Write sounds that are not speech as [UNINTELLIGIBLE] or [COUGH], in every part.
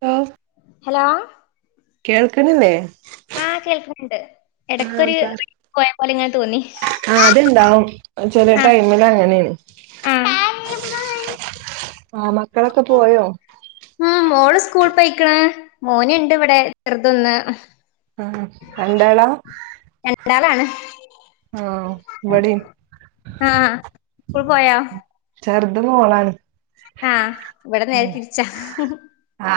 ആ ഹലോ കേൾക്ക്ണില്ലേ ആ കേൾക്കുണ്ട് എടക്കൊരു. ക്ക് ഒരെ പോലെ ഇങ്ങനെ തോന്നി ആഹ് അത്ണ്ടാവും ചെല ആ ടൈമില് അങ്ങനെയാണ് ആഹ് ആഹ് മക്കളൊക്കെ പോയോ ഉം മോൾ സ്കൂൾ പോയിക്ക്ണ് മോനുണ്ട് ഇവിടെ ചെറുതെന്ന്. ആ രണ്ടാളാ രണ്ടാളാണ് ആ ഇവടീം ആഹ് സ്കൂൾ പോയോ ചെറ്ത് മോളാണ് ആഹ് ഇവിടെ നേരെ ഉം തിരിച്ചാ ആ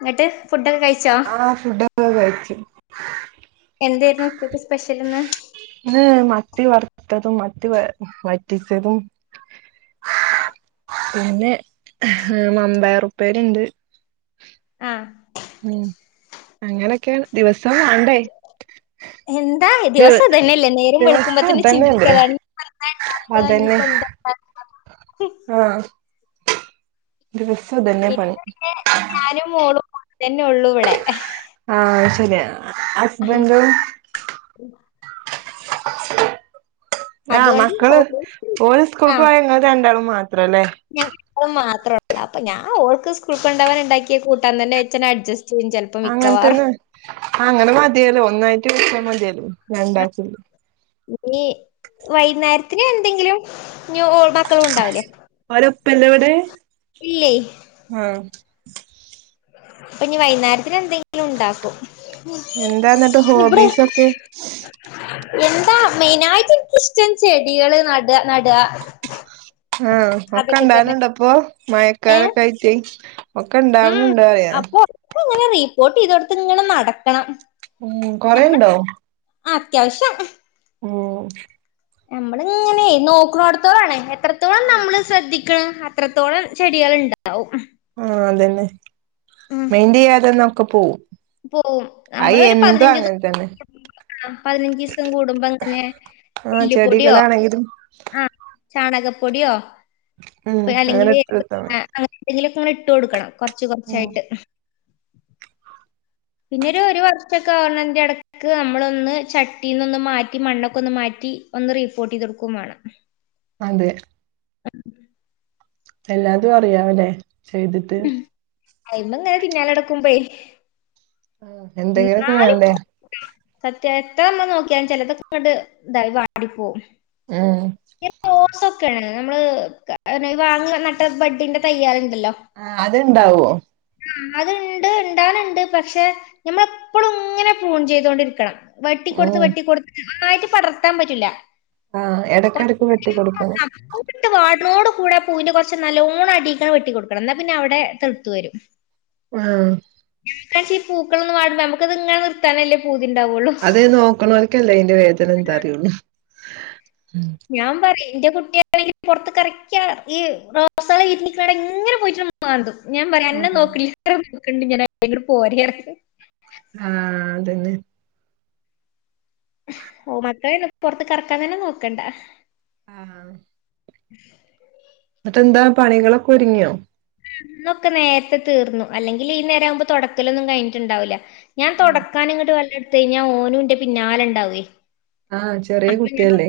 എന്നിട്ട് ഫുഡൊക്കെ കഴിച്ചോ ആ ഫുഡൊക്കെ കഴിച്ചു എന്തിര് ഇന്നത്തെ സ്പെഷ്യൽ എന്ന്. ഇന്ന് മത്തി വറുത്തതും മത്തി വ വറ്റിച്ചതും. പിന്നെ വൻപയർ ഉപ്പേരി ഉണ്ട്. ആ ഉം അങ്ങനൊക്കേണ് ദിവസം വാണ്ടേ. എന്താ ദിവസം അത് തന്നെയല്ലേ നേരം ദിവസം വെളുക്കുമ്പത്തേന് ചിന്തിക്ക അതന്നെല്ലേ അതാണ്. എന്താണ്ടാക്കാ ഇനിപ്പന്താണ്ടാക്കാ. ആ [UNINTELLIGIBLE] പണി പിന്നന്നെ ഞാനും മോളും [INAUDIBLE] ഒള്ളു ഇവിടെ ആ ശരി ആഹ് ഹസ്ബൻഡും യാ അതുകൊണ്ട് മക്കള് ഹോബീസ് ഓല് സ്കൂൾക്ക് പോയ ങ്ങള് രണ്ടാളും. മാ ഞങ്ങ ൾമാത്രള്ളൂ പ്പൊ ഞാൻ ഓൾക്ക് സ്കൂൾകൊണ്ടവാനണ്ടാക്കിയ കൂട്ടാൻ തന്നെ വെച്ചന്നെ അഡ്ജ ചൈചൽപ്പമിക്കവാറു അങ്ങൻത്തന്നെ അങ്ങനെ മതിയലോ ഒന്നായിട്ട് വച്ചാ മതിയലോ രണ്ടാച്ചല് ഞി വൈക്ന്നേരത്തിന് എന്തെങ്കിലും ന്യൂ ക്കളും ഉണ്ടാവുലേ ഓരപ്പല്ലേ ഇവിടെ ഇല്ലേ? ആഹ് പ്പഞ് വൈക്ന്നേരത്തിനെന്തെങ്കിലും ണ്ടാക്കും. എന്താന്ന്ട്ട് ഹോബീസൊക്കെ? എന്താ മെയിനായിട്ട് എനിക്കിഷ്ടം ചെടികള് നട്ക നട്ക ആ ഒക്കെണ്ടാവല്ണ്ടപ്പൊ ഏ മയക്കാലൊക്കെ ആയിറ്റ് ഒക്കെ ഇണ്ടാവ്ന്ന്ണ്ട്റ്യാ ഇതോട്ത്ത്ങ്ങനെ നടക്കണം ഉം കൊറേണ്ടോ അ അത്യാവശ്യം ഉം നമ്മൾ ഇങ്ങനെ നോക്കുന്നോടത്തോളാണ് എത്രത്തോളം ആഹ് നമ്മള് ശ്രദ്ധി ക്കണോ അത്രത്തോളം ചെടികലുണ്ട ആ അതന്നെ ഉം മയിന്റ് ചെയ്യാതിര്ന്നാ ഒക്കെ പോവും പോവും അയെന്തും അങ്ങൻതന്നെ ആ പതിനഞ്ചീസം കൂടുമ്പങ്ങനെ ആഹ് എല്ല്പ്പൊടിയോ ചെടികളാണെങ്കിലും ആ ചാണകപ്പൊടിയോ ഉം അങ്ങനെ അല്ലെങ്കില് എടുത്തെടുത്താ മതി എന്തെങ്കിലൊക്കെങ്ങനെ ഇട്ട് കൊട്ക്കണം കൊർച്ച് ഉം കൊർച്ചായ്ട്ട് പിന്നെര് ഒര് വർഷാെക്കെ ആവ്ണെന്റെടക്ക് അമ്മളൊന്ന് ചട്ടീന്നൊന്ന് മാറ്റി മണ്ണൊക്കെ ഒന്ന് മാ റ്റി ഒന്ന് റിപ്പോർട്ടെയ്ത് കൊടുക്കും മാണം അതെ [INAUDIBLE] എല്ലാതും അറിയാമല്ലേ ചെയ്തിട്ട് അയ്മങ്ങനെ പിന്നാലടക്കുമ്പേ ആ എന്തെങ്കിലൊക്കെ വേണ്ടേ സത്യായിട്ട് നമ്മ നോക്കിയാലും ചെലതൊക്കെങ്ങട്ട് ഇതായി വാടിപ്പോവും ഉം ചെ മ്മള് വാങ്ങ നട്ട ബഡിന്റെ തയ്യാൾ ആ അത്ണ്ടാവോ അത്ണ്ട് ണ്ടാല്ണ്ട് പക്ഷെ ഞമ്മളെപ്പളുങ്ങനെ ഫൂൺ ചെയ്തോണ്ടിരിക്കണം വെട്ടി കൊടുത്ത് ഉം വെട്ടിക്കൊടുത്ത് നന്നായിട്ട് പടർത്താൻ പറ്റൂല്ല ആഹ് എടക്കെടക്ക് വെട്ടി കൊടുക്കണം [UNINTELLIGIBLE] പൂവിട്ട് വാ തോട് കൂടെ പൂവിന്റെ കൊർച്ച് നല്ലോണം അടിക്കാണ്ട് വെട്ടി കൊട്ക്കണം ന്നാ പിന്നെ അവ്ടെ തെൾത്ത് വെരും ആ പ്രാശ്യം ഈ പൂക്കളൊന്ന് വാടുമ്പ നമുക്ക്ത്ങ്ങനെ നിർത്താനല്ലേ പൂ അതെ നോക്ക്ണോര്ക്കല്ലേ അയ്ന്റെ വേദനന്താറിയൊള്ളു ഞാൻ പറ്യേ ന്റെ കുട്ടിയണേല് പൊരത്ത് എർക്ക്യാ ഈ റോസാള് വിര്ഞ്ഞ്ക്ക്ണണ്ട ഇങ്ങനെ പോയിട്ടാണ്ട് മാന്തും ഞാൻ പറയാ അന്നെ ആഹ് നോക്ക്ണ്ലേറെ നോക്ക്ണ്ട് [UNINTELLIGIBLE] പോര്ർ ഞ്ഞു ആ അതന്നെ ഓ മക്കളെന്നും പൊർത്ത്ക്കെറക്കാൻ തന്നെ നോക്കണ്ട ആ ന്ന്ട്ട്ന്താ പണികളൊക്കെ ഒര്ങ്ങ്യാേ ഇന്നൊക്കെ നേർത്തെ തീർന്നു അല്ലെങ്കില് ഈ നേരാവുമ്പോ തൊടക്കലൊന്നും കയ്ഞ്ഞ്ട്ട്ണ്ടാവൂല്ല ഞാൻ തൊടക്കാന്ങ്ങട്ട് വള്ളട്ത്ത് കയ്ഞ്ഞാ ഓനുന്റെ പിന്നാലെണ്ടാവ്വേ ആഹ് [INAUDIBLE] ചെറിയ കുട്ടിയല്ലേ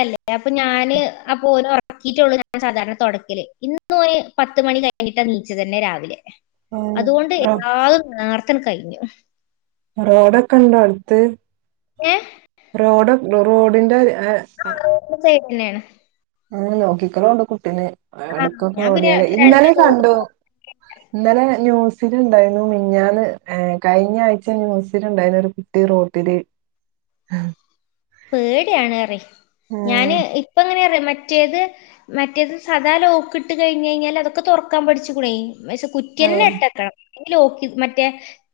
എ അപ്പൊ ഞാന് അപ്പം ഓനെ ഒർക്കീട്ടാെള്ളു ഞാൻ സാധാരണ തൊടക്കല് ഇന്ന് ഓറ് പത്ത്മണി കഴിഞ്ഞിട്ട് നീച്ചതന്നെ രാവിലെ അതുകൊണ്ട് റോ എല്ലാതും നേർത്തേണ്ട് കയ്ഞ്ഞു റോഡൊക്കെ ഉണ്ടോ അടുത്ത് റോഡ റോഡിന്റെ അ അ എന്നേണ് അങ്ങനെ നോക്കിക്കളോണ്ടു കുട്ടിനെ ആ അടക്ക ഞാൻ പിന്നെ ഓടിയാലെ രണ്ട് ഇന്നലെ ഡോസ് കണ്ടു ഇന്നലെ ന്യൂസ് സ്സില്ണ്ടായ്ന്നു മിഞ്ഞാന്ന് ഏ കയ്ഞ്ഞ ആഴ്ച ന്യുസ്സില്ണ്ടായ്ര്ന്നു ഒരു കുട്ടി റോട്ടില് ആ പേടിയാണ് അറി ഉം ഞാന് ഇപ്പങ്ങനെ മറ്റ് റ്റേത് മറ്റേത് സദാ ലോക്ക്ട്ട് കഴിഞ്ഞഴിഞ്ഞാൽ അതൊക്കെ തൊറക്കാൻ പഠിച്ചുക്ണെയ് ഷെ കുറ്റിന്നെ ആഹ് ഇട്ടക്കണം ല്ലെ ലോക്ക് മറ്റേ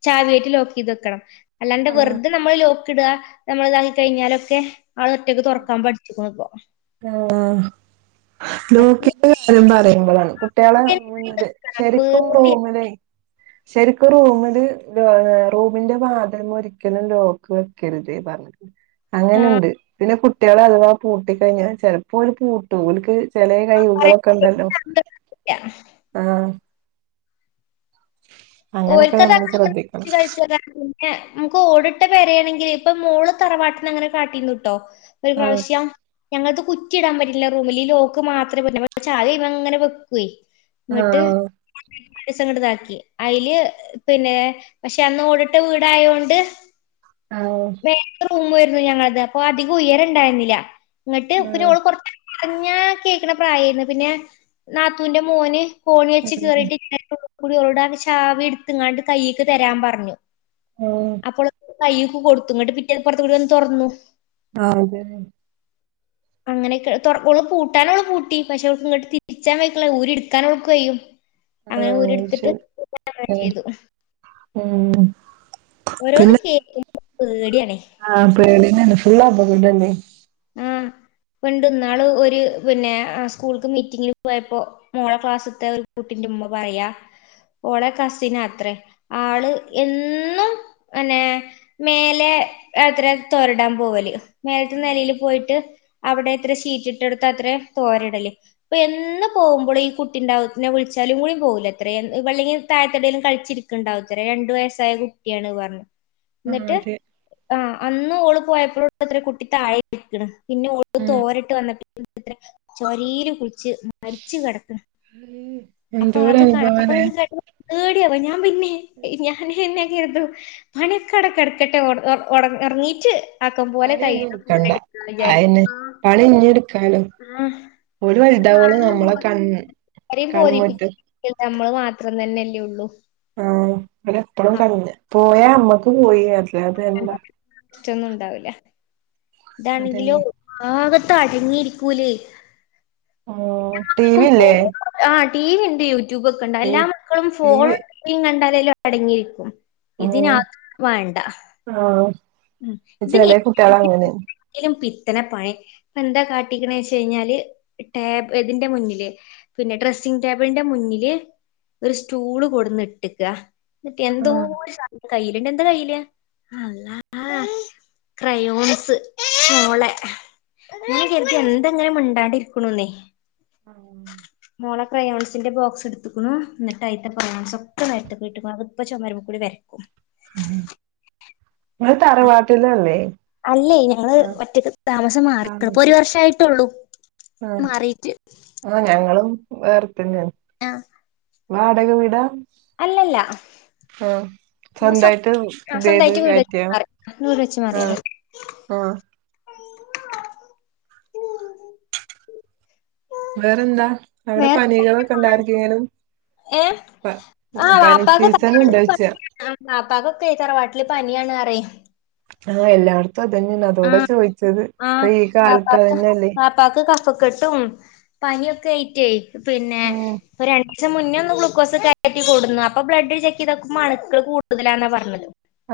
ചാവിയേറ്റ് ലോകൈത് വെക്കണം അല്ലാണ്ട് വെറുതെ നമ്മള് ലോക്ക്ട നമ്മൾതായി കയ്ഞ്ഞാലൊക്കെ അത് ഒറ്റക്ക് തൊറക്കാൻ പഠിച്ചുക്കുണുപ്പൊ ആ നോക്കീട്ട് കാര്യം പറയുമ്പോളാണ് കുട്ടൃളെ കുറ്റി തന്നെ ഇട്ട് മുന്നില് വെക്കണം. ശരിക്കും പേടിയാ റൂമിലൈ ശരിക്കും റൂമില് ടോ റൂമിന്റെ വാതിൽമൊരിക്കലും ലോക്ക് വെക്കരുത് വ ആ അങ്ങനെയണ്ട് പിന്നെ കുട്ടൃളഥവാ പൂട്ടിക്കഴിഞ്ഞ ചെലപ്പോല് പൂട്ടുഓൽക്ക് ചെലേ പറയാൻ കൈവുകളൊക്കെണ്ടല്ലോ പറ്റില്ല അതാണ് അങ്ങനൊക്കെ ഓൽക്ക നമ്മള് [UNINTELLIGIBLE] ശ്രദ്ധിക്കണം ജാരിച [UNINTELLIGIBLE] പിന്നെ മ്ക്ക് ഓടിട്ട പെരേണെങ്കി ല് പ്പമോള്പ്പതറവാട്ട്ന്നങ്ങനെ കാട്ടീന്ട്ടോ ആഹ് ഒരുപ്രാവിശ്യം ഞങ്ങൾത് കു കുറ്റിടാൻ പറ്റില്ല റൂമില് ലോക്ക് മാത്രപറ്റ്ണ പ ചാവിഐമങ്ങനെ വെക്കൊയ് ഇന്ന്ട്ട് ആഹ് [UNINTELLIGIBLE] സങ്ങട്താക്കി അയില് പിന്നെ പക്ഷെ അന്ന് ഓടിട്ട വീടായോണ്ട് ആഹ് വേറെ റൂമായിരുന്നു ഞങ്ങൾത് അപ്പൊ അധികം ഉയരണ്ടായിരുന്നില്ല ഇന്നട്ട് ആഹ് ഇപ്പരോള് പൊർ പറഞ്ഞാ കേക്ക്ണ പ്രായായിരുന്നു പിന്നെ നാത്തൂന്റെ മോന് കോണിച്ച് ആഹ് കേറീട്ട് [UNINTELLIGIBLE] ഓൾട് ചാവിടുത്ത്ങ്ങാട്ട് കൈയ്യിക്ക് തരാംപറ്ഞ്ഞു ആഹ് അപ്പോൾ കൈയ്യ്ക്ക് കൊടുത്തു ന്ന്ട്ട് പിറ്റേ പുറ്ത്തകുടെ വന്ന് തൊറ്ന്നു ആതെ അങ്ങനെയൊക്കെ തൊർ ഓള് പൂട്ടാനോള് പൂട്ടി പക്ഷെ ഓൾക്ക് ഇങ്ങട്ട് തിരിച്ചാൻവൈക്ക്ൺള ഊരിടുക്കാനോൾക്ക് കയ്യും ആഹ് അങ്ങനെഓര്ട്ത്തിട്ട് ശരി [UNINTELLIGIBLE] ഉം ചെയ്തു ഉം ഓരോന്ന് പിന്നെ കേക്കുമ്പോ പേടിയാണേ നെന്നെ ഫുള്ളാപകടല്ലേ അ പണ്ട്ന്നാള് ഒരു പിന്നെ സ്കൂൾക്ക് മീറ്റിങ്ങിൽ പോയപ്പോ മോളെ ക്ലാസ്ത്തെ ഒരു കുട്ടിന്റെ ഉമ്മ പറയാ ഓളെ കസിനാത്രേ ആള് എന്നും ന്നെ മേലെ എത്ര തൊരടാൻ പോവല് മേല്ത്തെ നെലീല് പോയിട്ട് അവിടെത്ര ഷീറ്റ് ഇട്ടെടുത്താത്ര തോരടല് പ്പന്നും പോകുമ്പൊള് ഈ കുട്ടി ണ്ടാവും വിളിച്ചാലും കൂടി പോകുലത്ര എൻ വള്ളില് താഴത്തിടലും കളിച്ചിരിക്ക്ണ്ടാവത്ര രണ്ടുവയസ്സായ കുട് ട്ടൃണ് പറഞ്ഞ് ആഹ് ന്നിട്ട് അതെ ആ അന്ന് ഓള് പോയപ്പോളുണ്ടത്ര കുട്ടി താഴെ ഇരിക്ക്ണ്. പിന്നെ ഓള് ഉം തോരട്ട് വന്നി [UNINTELLIGIBLE] ത്ര ചൊരീല് കുളിച്ച് മരിച്ച് കെടക്കണ് അഹ് അപ്പൊ അത് കേട്ടപ്പ [UNINTELLIGIBLE] പേടിആവ ഞാൻ പിന്നെ ഞാനെന്നെ [UNINTELLIGIBLE] പണിക്കടെക്കെ ടക്കട്ടെ ഒറ് ഒറ് ഒറ് ഒറങ്ങീറ്റ് ആക്കം പോലെ കഴിണപോലെട് ആഹന്നെ പണിഞ്ഞു ആ മ് വലുതാവോളം ആരെയും നമ്മളെ ബോധി കൺ [UNINTELLIGIBLE] ആരെയുംബോധിപ്പിക്ക കൺമുറ്റ് [UNINTELLIGIBLE] ണ്ട മ്മള് മാത്രം തന്നെല്ലേള്ളൂ ആ ഓലപ്പളും കണ്ണ് പോയ അമ്മക്ക് പോയി അ [UNINTELLIGIBLE] റ്റൊന്നുംണ്ടാവൂല ഇതാണെങ്കിലോ അതന്നെ ഒരു ഭാഗത്ത് അടങ്ങിരിക്കൂലെ. ആ ടീവില്ലേ ആ ടി വിണ്ട് യൂട്യൂബക്കെണ്ട് എല്ലാ മക്കളും ഫോണും ടിം വി കണ്ടാലേലും അടങ്ങിയിരിക്കും. ഉം ഇതിനതുംവേണ്ട ആഹ് ചെലെ കുട്ടികള് അങ്ങനെ [UNINTELLIGIBLE] പി തന പഴേ എന്താകാട്ടീക്ണ്‌ ചെല് ടേപ് തിന്റെ മുന്നില് പിന്നെ ഡ്രസ്സ് സി ടേബിളിന്റെ മുന്നില് ഒരു സ്റ്റൂള് കൊടുന്ന് ഇട്ടക്ക എന്തോ കയ്യിലണ്ട് എന്താ കയ്യില് ക്രയോൺസ് മോളെ ൻ ച എന്തെങ്ങനെ മണ്ടാണ്ട ഇരിക്കണന്നേ [UNINTELLIGIBLE] ഓള ക്രയോൺസിന്റെ ബോക്സ് എടുക്കുന്നു എന്നിട്ട് അത്തെ രയോൺസ് ഒക്കെ നേരത്ത് കട്ട് അത്പ്പം ചുമര കൂടി വരക്കും. ങ്ങ തറവാട്ടിലല്ലേ അല്ലേ ഞങ്ങള് ആഹ് മറ്റേ താമസം മാറിക്കണ്‌ ഇപ്പൊ ഒരു വർഷയിട്ടള്ളൂ. ആ ആ ഞങ്ങളും വേറെ തന്നെ ആഹ വാടക വീടാ അല്ലല്ല ആ ഞങ്ങള് സ്വ സ്വന്തമായിട്ട് ഇത് ആഹ് ചെയ്ത് സ്വന്തായിട്ട് വീട് വെച്ച് കറ്റിയ മാറി ആ ആ ഉ വേറെന്താ അവിടെ പനികളൊക്കെ ഉണ്ടായിരിക്കനും ഏ ആഹ് വാപ്പ സീസൺ ഉണ്ടോയ്ച്ചാ [UNINTELLIGIBLE] തറവാട്ടില് പനിയാണ്. [INAUDIBLE] ആ എല്ലാവ ഇപ്പ അതന്നെയാണ് ആ അതോടെ ചോദിച്ചത് ഇപ്പൊ ആഹ് ഈ കാലട്ടാ വാപ്പാക്ക് തന്നെയല്ലേ? വാപ്പാക്ക് കഫക്കെട്ടും പനിയൊക്കെ ആയിറ്റേ പിന്നെ രണ്ട പക്ഷെ മുന്നേ ഒന്ന് ഗലൂക്കോസ് കയറ്റിൂടുന്നു അപ്പൊ ബ്ലഡ് ചെക്ക് ചെയ്ത അണുക്കൾ കൂടുതലാന്നാ പറഞ്ഞത്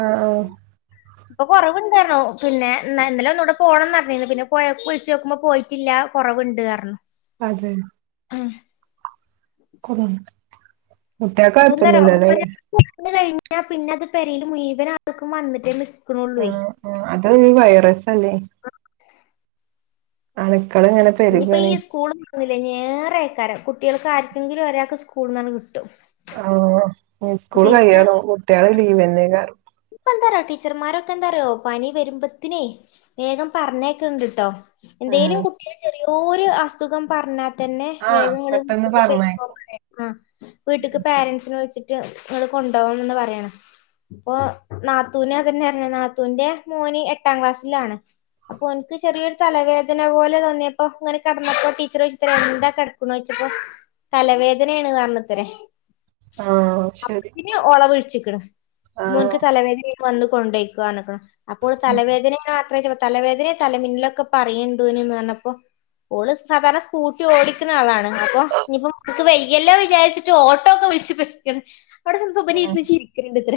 ആഹ് ഇപ്പൊ കൊറവുണ്ടാണോ പിന്നൊ എന്നാലും ഒന്നുകൂടെ പോണംന്ന് പറഞ്ഞിന്ന് പിന്നെ പോ വിളിച്ചു നോക്കുമ്പോ പോയിട്ടില്ല കുറവുണ്ട് കാരണം അതെ ആഹ് കൊ കുട്ട്യാക്കൊഴപ്പൊന്നില്ലല്ലല്ല ഞാൻ പിന്നെ അത് പെരേല് മുഴവന് ആൾക്കും വന്നിട്ട് ആ ആ അത് വൈറസ് അല്ലേ അന ഇനിയിപ്പോ ഈ സ്കൂൾന്ന് പറന്നുന്നില്ലേ നേറെ ആക്കാരം കുട്ടികൾക്ക് ആർക്കെങ്കിലും ഒരാൾക്ക് സ്കൂളിൽ നിന്നാണ് കിട്ടുന്നത് സ്കൂൾ പിന്നെ കയ്യണോ കുട്ടികള് ലീവ് എന്നെക്കാരം ഇപ്പ എന്താറോ ടീച്ചർമാരൊക്കെ എന്താറിയോ പനി വരുമ്പോത്തിനേ വേഗം പറഞ്ഞക്കെ ഇണ്ട്ട്ടോ എന്തേലും ഉം കുട്ടികൽ ചെറിയൊരു അസുഖം പറഞ്ഞാ തന്നെ ആഹ് വേഗങ്ങള് പെട്ടെന്ന് പറഞ്ഞയക്കും ആ വീട്ടക്ക് പാരൻറ്സിന് വെച്ചിട്ട അത് കൊണ്ടുപോകണംന്ന് പറയണം അപ്പൊ നാത്തൂനെ അതന്നെ നാത്തൂന്റെ മോനി എട്ടാം ക്ലാസ്സിലാണ് അപ്പൊ എനിക്ക് ചെറിയൊരു തലവേദന പോലെ തോന്നിയപ്പോ ഇങ്ങനെ കിടന്നപ്പോ ടീച്ചറോചത്രെ എന്താ കിടക്കണോെച്ച അപ്പൊ തലവേദനയാണ് കാരണത്തിന് ആഹ് ശരി വിളിച്ചിക്ക്ണ് ആഹ് മോൻക്ക് തലവേദന വന്ന കൊണ്ടേയ്ക്കോറഞ്ഞിക്കണ അപ്പോൾ ഉം തലവേദന അ തലവേദനെ തലമിന്നിലൊക്കെ പറയണ്ടുന്ന് പറഞ്ഞപ്പോ ഓള് സാധാരണ സ്കൂട്ടി ഓടിക്കുന്ന ആളാണ് അപ്പൊ ഇനിയിപ്പോക്ക് വയ്യല്ലോ വിചാരിച്ച് ഓട്ടോ ഒക്കെ അവിടെ ചെന്നപ്പം ചിരിക്കണ്ട് ഇത്ര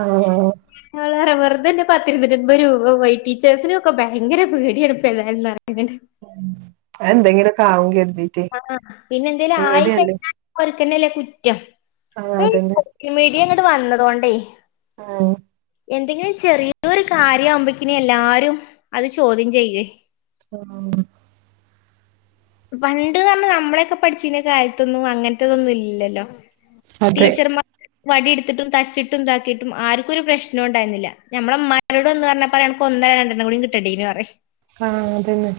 ആഹ് ങ്ങള് പറ വെറ്തെ ൻ്റെ പത്തിരുന്നൂറ്റിഅമ്പത് രൂപ പോയി ടീച്ചേഴസിനും ഒക്കെ ഭയങ്കര പേടിയാണ് ഏതാലും എന്തെങ്കിലും ഒക്കെ ആവും കര്തിട്ടെ ആഹ് പിന്നെ എന്തേലും ആയി കഴിഞ്ഞാ പോൽക്കന്നല്ലേ കുറ്റം ആഹ് അതന്നെ ഇ അങ്ങട്ട് വന്നതോണ്ടേ ആഹ് എന്തെങ്കിലും ചെറിയൊരു കാര്യ ആവുമ്പോക്കിന എല്ലാരും അത് ചോദ്യം ചെയ്യേ ആഹ് പണ്ട് പറഞ്ഞ നമ്മളൊക്കെ പഠിച്ച കാലത്തൊന്നും അങ്ങനത്തതൊന്നും ഇല്ലല്ലോ അതെ ടീച്ചർ മാ വടി എടുത്തിട്ടും തച്ചിട്ടും ഇതാക്കിയിട്ടും ആർക്കും ഒരു പ്രശ്നം ഉണ്ടരുന്നില്ല നമ്മളെ മ്മാരോടം എന്ന് പറഞ്ഞാ പറയാ ഒന്ന രണ്ടണ്ണം കൂടി കിട്ടണ്ടീനി പറയും ആഹ് അതന്നെ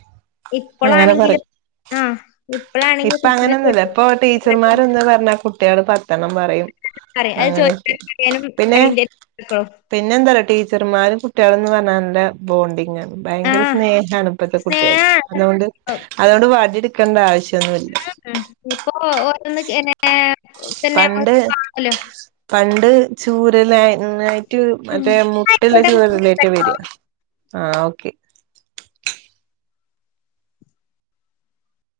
അങ്ങനെ ഇപ്പളാണെങ്കിലും പറയും ആഹ് ഇപ്പളാണെങ്കി ഇപ്പൊ കുട്ടിനെ അങ്ങനെൊന്നുലു തൊട്ട് ഇപ്പൊ ടീച്ചർമാർന്ന് പറഞ്ഞാ കുട്ടികട് പത്തെണ്ണം പറയും പറയും അത് അങ്ങന്നെ ചോദിക്കാൻ അറിയാനും പിന്നെ അയിന്റെ പിന്നെന്താ റ്യൊ ചെറുമാരും കുട്ടികളും എന്ന് പറഞ്ഞാന നല്ല ബോണ്ടിങ് ആണ് ഭയങ്കര ആഹ് സ്നേഹാണ് ഇപ്പത്തെ കുട്ടികൾ സ്നേഹാ അതുകൊണ്ട് അതുകൊണ്ട് വടിടുക്കേണ്ട ആവശ്യം ആ ഇപ്പോ ഓരോന്ന് പിന്നെ കാണല്ലോ ചൂരല്ലായിട്ട് ഉം മറ്റേ മുട്ടല്ല ചൂരല്ലായിട്ട് ആയിക്കോട്ടെ വരി ആഹ് ഓക്കെ